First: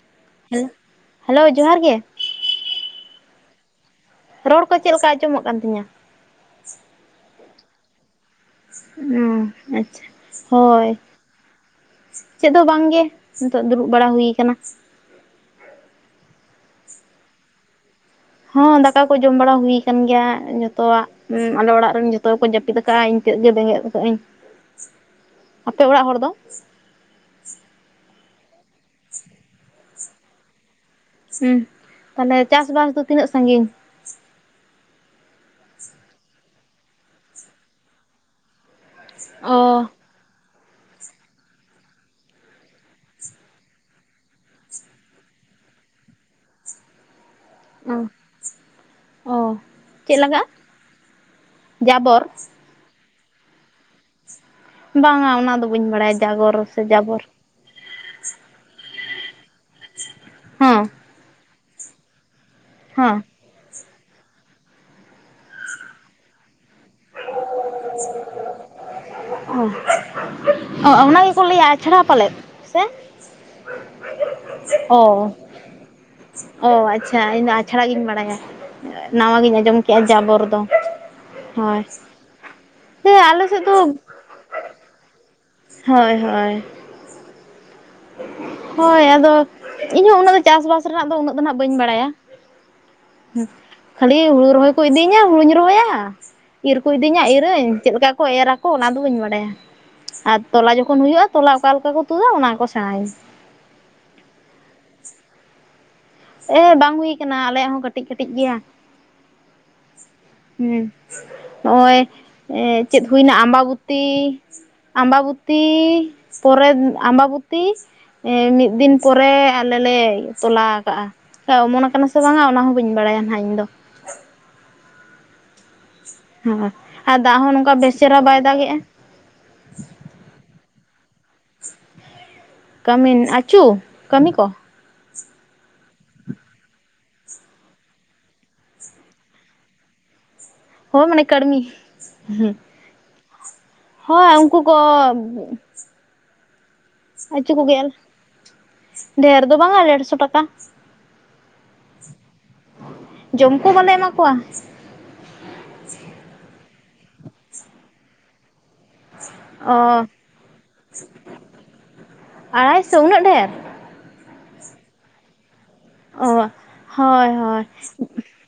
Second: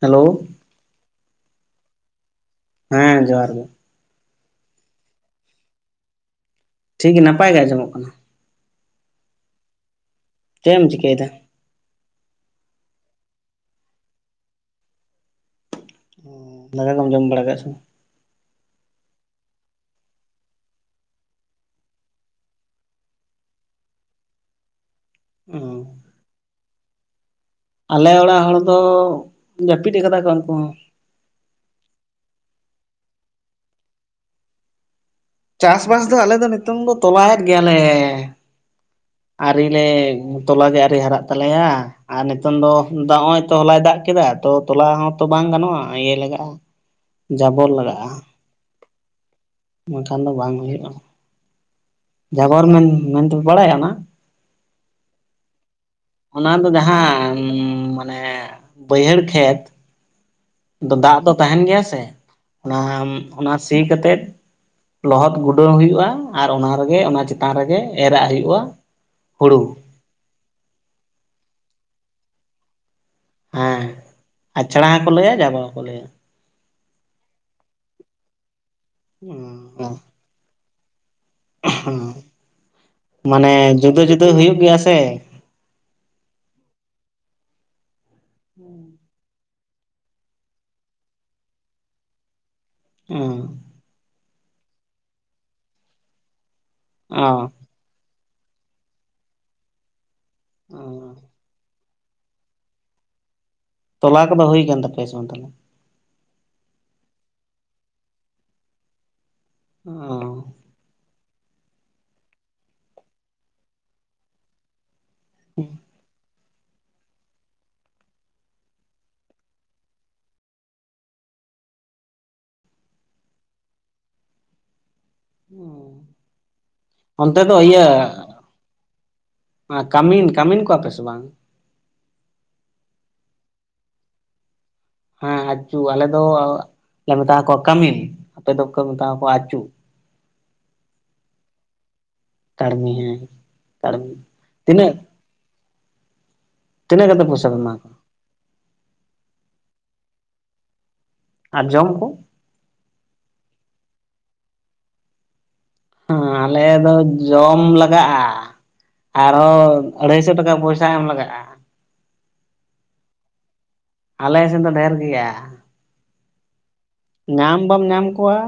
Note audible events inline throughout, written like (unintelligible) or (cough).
Hello hello ᱡᱚᱦᱟᱨ ᱜᱮ ᱦᱮᱸ ᱡᱚᱦᱟᱨ ᱜᱮ ᱨᱚᱲ ᱠᱚ ᱪᱮᱫ ᱞᱮᱠᱟ ᱟᱸᱡᱚᱢᱚᱜ ᱠᱟᱱ ᱛᱤᱧᱟᱹ ᱴᱷᱤᱠ ᱜᱮ ᱱᱟᱯᱟᱭ ᱜᱮ ᱟᱸᱡᱚᱢᱚᱜ ᱠᱟᱱᱟ ᱚᱸ ᱟᱪᱪᱷᱟ ᱪᱮᱫ ᱮᱢ ᱦᱳᱭ ᱪᱤᱠᱟᱹᱭᱮᱫᱟ ᱪᱮᱫ ᱦᱚᱸ ᱵᱟᱝᱜᱮ ᱱᱤᱛᱚᱜ ᱫᱩᱲᱩᱵ ᱵᱟᱲᱟ ᱦᱩᱭ ᱠᱟᱱᱟ ᱫᱟᱠᱟ ᱠᱚᱢ ᱡᱚᱢ ᱵᱟᱲᱟ ᱠᱮᱫᱟᱜ ᱥᱮ ᱦᱚᱸ ᱫᱟᱠᱟ ᱠᱚ ᱡᱚᱢ ᱵᱟᱲᱟ ᱦᱩᱭ ᱟᱠᱟᱱ ᱜᱮᱭᱟ ᱡᱚᱛᱚᱣᱟᱜ ᱟᱞᱮ ᱚᱲᱟᱜ ᱨᱮᱱ ᱡᱚᱛᱚ ᱦᱚᱲᱠᱚ ᱡᱟᱹᱯᱤᱫ ᱠᱟᱜᱼᱟ ᱛᱮᱫ ᱜᱮ ᱵᱮᱸᱜᱮᱫ ᱟᱠᱟᱜ ᱟᱹᱧ ᱟᱯᱮ ᱚᱲᱟᱜ ᱦᱚᱲ ᱫᱚ ᱟᱞᱮ ᱚᱲᱟᱜ ᱦᱚᱲ ᱫᱚ ᱡᱟᱹᱯᱤᱫ ᱟᱠᱟᱫᱟ ᱠᱚ ᱩᱱᱠᱩ ᱦᱚᱸ ᱦᱮᱸ ᱛᱟᱦᱞᱮ ᱪᱟᱥᱵᱟᱥ ᱫᱚ ᱛᱤᱱᱟᱹᱜ ᱥᱟᱺᱜᱤᱧ ᱪᱟᱥᱵᱟᱥ ᱫᱚ ᱟᱞᱮ ᱫᱚ ᱱᱤᱛᱚᱝ ᱫᱚ ᱛᱚᱞᱟᱭᱮᱫ ᱜᱮᱭᱟᱞᱮ ᱟᱨ ᱚ ᱨᱤᱞᱮ ᱛᱚᱞᱟ ᱜᱮ ᱟᱣᱨᱤ ᱦᱟᱨᱟᱜ ᱛᱟᱞᱮᱭᱟ ᱟᱨ ᱱᱤᱛᱚᱝ ᱫᱚ ᱫᱟᱜ ᱱᱚᱜ-ᱚᱭ ᱛᱚ ᱦᱚᱞᱟᱭ ᱫᱟᱜ ᱠᱮᱫᱟ ᱛᱚ ᱛᱚᱞᱟ ᱦᱚᱸᱛᱚ ᱵᱟᱝ ᱜᱟᱱᱚᱜᱼᱟ ᱤᱭᱟᱹ ᱞᱟᱜᱟᱜᱼᱟ (inaudible) ᱡᱟᱵᱚᱨ ᱚ ᱞᱟᱜᱟᱜᱼᱟ ᱚ ᱪᱮᱫ ᱮᱠᱷᱟᱱ ᱫᱚ ᱞᱟᱜᱟᱜᱼᱟ ᱵᱟᱝ ᱦᱩᱭᱩᱜᱼᱟ ᱡᱟᱵᱚᱨ ᱢᱮᱱ ᱢᱮᱱᱫᱚ ᱵᱟᱲᱟᱭ ᱟᱱᱟ ᱵᱟᱝᱟ ᱚᱱᱟ ᱫᱚ ᱵᱟᱹᱧ ᱵᱟᱲᱟᱭᱟ ᱚᱱᱟ ᱡᱟᱜᱚᱨ ᱫᱚ ᱥᱮ ᱡᱟᱵᱚᱨ ᱡᱟᱦᱟᱸ ᱢᱟᱱᱮ ᱵᱟᱹᱭᱦᱟᱹᱲ ᱠᱷᱮᱛ ᱦᱮᱸ ᱫᱟᱜ ᱫᱚ ᱛᱟᱦᱮᱸᱱ ᱜᱮᱭᱟ ᱥᱮ ᱦᱮᱸ ᱚᱱᱟ ᱥᱤ ᱠᱟᱛᱮ ᱞᱚᱦᱚᱫ ᱜᱩᱰᱟᱹᱣ ᱦᱩᱭᱩᱜᱼᱟ ᱟᱨ ᱚᱱᱟ ᱨᱮ ᱚᱱᱟ ᱪᱮᱛᱟᱱ ᱨᱮᱜᱮ ᱮᱨᱟᱜ ᱦᱩᱭᱩᱜᱼᱟ ᱦᱩᱲᱩ ᱠᱚ ᱞᱟᱹᱭᱟ ᱟᱪᱲᱟ ᱯᱟᱞᱮᱫ ᱥᱮ ᱦᱮᱸ ᱟᱪᱷᱲᱟ ᱚ ᱦᱚᱸᱠᱚ ᱞᱟᱹᱭᱟ ᱡᱟᱵᱟ ᱦᱚᱸᱠᱚ ᱞᱟᱹᱭᱟ ᱚ ᱟᱪᱪᱷᱟ ᱤᱧᱫᱚ ᱟᱪᱷᱲᱟ ᱜᱤᱧ ᱵᱟᱲᱟᱭᱟ ᱱᱟᱣᱟ ᱜᱤᱧ ᱟᱸᱡᱚᱢ ᱠᱮᱜᱼᱟ ᱡᱟᱵᱚᱨ ᱫᱚ ᱦᱳᱭ ᱦᱮᱸ ᱟᱞᱮ ᱢᱟᱱᱮ ᱡᱩᱫᱟᱹ ᱡᱩᱫᱟᱹ ᱦᱩᱭᱩᱜ ᱜᱮᱭᱟ ᱥᱮ ᱦᱚᱭ ᱦᱚᱭ ᱦᱳᱭ ᱟᱫᱚ ᱤᱧᱦᱚᱸ ᱩᱱᱟᱹᱜ ᱫᱚ ᱪᱟᱥᱼᱵᱟᱥ ᱨᱮᱱᱟᱜ ᱫᱚ ᱩᱱᱟᱹᱜ ᱫᱚ ᱱᱟᱸᱜ ᱵᱟᱹᱧ ᱵᱟᱲᱟᱭᱟ ᱦᱩᱸ ᱠᱷᱟᱹᱞᱤ ᱦᱩᱲᱩ ᱨᱚᱦᱚᱭ ᱠᱚ ᱤᱫᱤᱭᱤᱧᱟ ᱦᱩᱲᱩᱧ ᱨᱚᱦᱚᱭᱟ ᱤᱨ ᱠᱚ ᱤᱫᱤᱧᱟ ᱚ ᱤᱨᱟᱹᱧ ᱪᱮᱫ ᱞᱮᱠᱟ ᱠᱚ ᱮᱨᱟ ᱠᱚ ᱚᱱᱟᱫᱚ ᱵᱟᱹᱧ ᱵᱟᱰᱟᱭᱟ ᱟᱨ ᱛᱚᱞᱟ ᱡᱚᱠᱷᱚᱱ ᱦᱩᱭᱩᱜᱼᱟ ᱛᱚᱞᱟ ᱚᱠᱟ ᱞᱮᱠᱟ ᱠᱚ ᱛᱩᱫᱟ ᱚᱱᱟ ᱠᱚ ᱥᱮᱬᱟᱤᱧ ᱛᱚᱞᱟ ᱠᱚᱫᱚ ᱦᱩᱭ ᱠᱟᱱ ᱛᱟᱯᱮᱭᱟ ᱥᱮ ᱵᱟᱝ ᱛᱟᱞᱮ ᱮᱻ ᱵᱟᱝ ᱦᱩᱭ ᱠᱟᱱᱟ ᱟᱞᱮᱭᱟᱜ ᱦᱚᱸ ᱠᱟᱹᱴᱤᱡ ᱠᱟᱹᱴᱤᱡ ᱜᱮᱭᱟ ᱦᱩᱸ (unintelligible) ᱱᱚᱜᱼᱚᱭ ᱮᱹᱪᱮᱫ ᱦᱩᱭᱱᱟ ᱟᱵᱟᱵᱚᱛᱤ ᱟᱵᱟᱵᱚᱛᱤᱻ ᱯᱚᱨᱮ ᱟᱵᱟᱵᱚᱛᱤ ᱮᱹ ᱢᱤᱫ ᱫᱤᱱ ᱯᱚᱨᱮᱻ ᱟᱞᱮ ᱞᱮ ᱛᱚᱞᱟ ᱟᱠᱟᱜᱼᱟ ᱚᱢᱚᱱ ᱠᱟᱱᱟ ᱥᱮ ᱵᱟᱝᱟ ᱚᱱᱟ ᱦᱚᱸ ᱵᱟᱹᱧ ᱵᱟᱲᱟᱭᱟ ᱦᱟᱸᱜ ᱤᱧᱫᱚ ᱦᱩᱸ ᱦᱳᱭ ᱟᱨ ᱫᱟᱜ ᱦᱚᱸ ᱱᱚᱝᱠᱟ ᱵᱮᱥ ᱪᱮᱦᱨᱟ ᱵᱟᱭ ᱫᱟᱜ ᱜᱮᱭᱟ ᱠᱟᱹᱢᱤᱱ ᱠᱟᱹᱢᱤᱱ ᱠᱚᱣᱟ ᱯᱮ ᱥᱮ ᱵᱟᱝ ᱠᱟᱹᱢᱤᱱ ᱟᱹᱪᱩ ᱠᱟᱹᱢᱤ ᱠᱚ ᱦᱮᱸ ᱟᱪᱩ ᱟᱞᱮ ᱫᱚ ᱢᱮᱛᱟ ᱠᱚᱣᱟ ᱠᱟᱹᱢᱤᱱ ᱟᱯᱮ ᱫᱚᱠᱚ ᱢᱮᱛᱟ ᱠᱚᱣᱟ ᱟᱹᱪᱩ ᱦᱳ ᱢᱟᱱᱮ ᱠᱟᱹᱲᱢᱤ ᱠᱟᱹᱲᱢᱤ ᱦᱮᱸ ᱠᱟᱲᱢᱤ ᱦᱳᱭ ᱩᱱᱠᱩ ᱠᱚᱻ ᱛᱤᱱᱟᱹᱜ ᱛᱤᱱᱟᱹᱜ ᱠᱟᱛᱮ ᱯᱚᱭᱥᱟ ᱟᱹᱪᱩ ᱯᱮ ᱮᱢᱟ ᱠᱚᱜᱮᱞ ᱠᱚᱣᱟ ᱰᱷᱮᱨ ᱫᱚ ᱵᱟᱝᱼᱟ, ᱰᱮᱹᱲᱥᱚ ᱴᱟᱠᱟ᱾ ᱟᱨ ᱡᱚᱢ ᱠᱚ? ᱡᱚᱢ ᱠᱚ ᱵᱟᱞᱮ ᱮᱢᱟ ᱠᱚᱣᱟ ᱾ ᱦᱚᱸᱟᱞᱮ ᱫᱚ ᱡᱚᱢ ᱞᱟᱜᱟᱜᱼᱟ᱾ ᱚ ᱟᱨᱦᱚᱸ ᱟᱹᱲᱟᱹᱭᱥᱚ ᱴᱟᱠᱟ ᱯᱚᱭᱥᱟ ᱮᱢ ᱞᱟᱜᱟᱜᱼᱟ᱾ ᱟᱲᱮᱭᱥᱚ! ᱩᱱᱟᱹᱜ ᱰᱷᱮᱨ? ᱟᱞᱮ ᱥᱮᱱ ᱫᱚ ᱰᱷᱮᱨ ᱜᱮᱭᱟ᱾ ᱚ ᱦᱳᱭ ᱧᱟᱢ ᱦᱳᱭ ᱵᱟᱢ ᱧᱟᱢ ᱠᱚᱣᱟ᱾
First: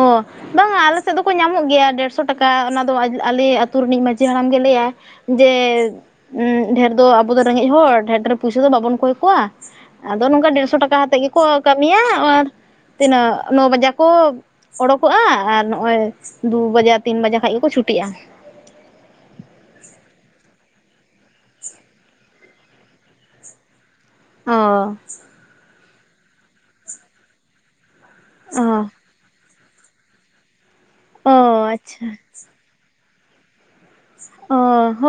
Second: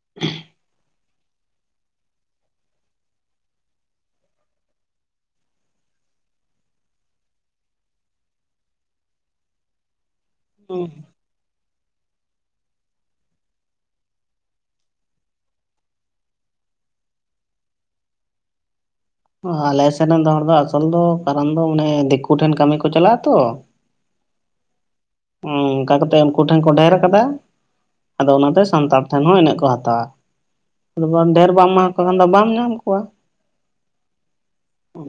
ᱚ ᱵᱟᱝ ᱟᱞᱮ ᱟᱞᱮ ᱥᱮᱫ ᱫᱚᱠᱚ ᱧᱟᱢᱚᱜ ᱜᱮᱭᱟ᱾ ᱰᱮᱹᱲᱥᱚ ᱴᱟᱠᱟ ᱚᱱᱟ ᱫᱚ ᱟᱞᱤᱡ ᱟᱹᱛᱩ ᱨᱤᱱᱤᱡ ᱢᱟᱺᱡᱷᱤ ᱦᱟᱲᱟᱢ ᱜᱮ ᱞᱮᱹᱭᱟᱭ ᱡᱮ ᱦᱩᱸ ᱰᱷᱮᱨ ᱫᱚ ᱟᱵᱚ ᱫᱚ ᱨᱮᱸᱜᱮᱡ ᱦᱚᱲ ᱰᱷᱮᱨ - ᱰᱷᱮᱨ ᱯᱩᱭᱥᱳ ᱫᱚ ᱵᱟᱵᱚᱱ ᱠᱚᱭ ᱠᱚᱣᱟ᱾ ᱟᱫᱚ ᱱᱚᱝᱠᱟ ᱰᱮᱹᱲᱥᱚ ᱴᱟᱠᱟ ᱦᱟᱛᱮᱫ ᱜᱮᱠᱚ ᱠᱟᱹᱢᱤᱭᱟ ᱟᱨ ᱛᱤᱱᱟᱹᱜ ᱱᱚ ᱵᱟᱡᱟᱠ ᱚᱵ ᱚᱰᱳᱠᱚᱜᱼᱟ ᱟᱨ ᱱᱚᱜᱼᱚᱭ ᱫᱩ ᱵᱟᱡᱮᱜ ᱛᱤᱱ ᱵᱟᱡᱮ ᱠᱷᱟᱱ ᱜᱮᱠᱚ ᱪᱷᱩᱴᱤᱜᱼᱟ᱾ (inaudible) ᱟᱞᱮ ᱥᱮᱱ ᱮᱱ ᱫᱚ ᱦᱚᱲ ᱫᱚ ᱟᱥᱚᱞ ᱫᱚ ᱠᱟᱨᱚᱱ ᱫᱚ ᱩᱱᱤ ᱫᱤᱠᱩ ᱴᱷᱮᱱ ᱠᱟᱹᱢᱤ ᱠᱚ ᱪᱟᱞᱟᱜ ᱟᱛᱚ ᱚ ᱚᱱᱠᱟ ᱠᱟᱛᱮ ᱩᱱᱠᱩ ᱴᱷᱮᱱ ᱠᱚ ᱰᱷᱮᱨ ᱠᱟᱫᱟ ᱟᱫᱚ ᱚᱱᱟᱫᱚ ᱚ ᱥᱟᱱᱛᱟᱲ ᱴᱷᱮᱱ ᱦᱚᱸ ᱤᱱᱟᱹᱜ ᱦᱟᱛᱟᱣᱟ ᱟᱫᱚ ᱵᱟᱢ ᱚ ᱰᱷᱮᱨ ᱵᱟᱢ ᱮᱢᱟᱠᱚ ᱟᱪᱪᱷᱟ ᱠᱷᱟᱱ ᱫᱚ ᱵᱟᱢ ᱧᱟᱢ ᱠᱚᱣᱟ ᱚ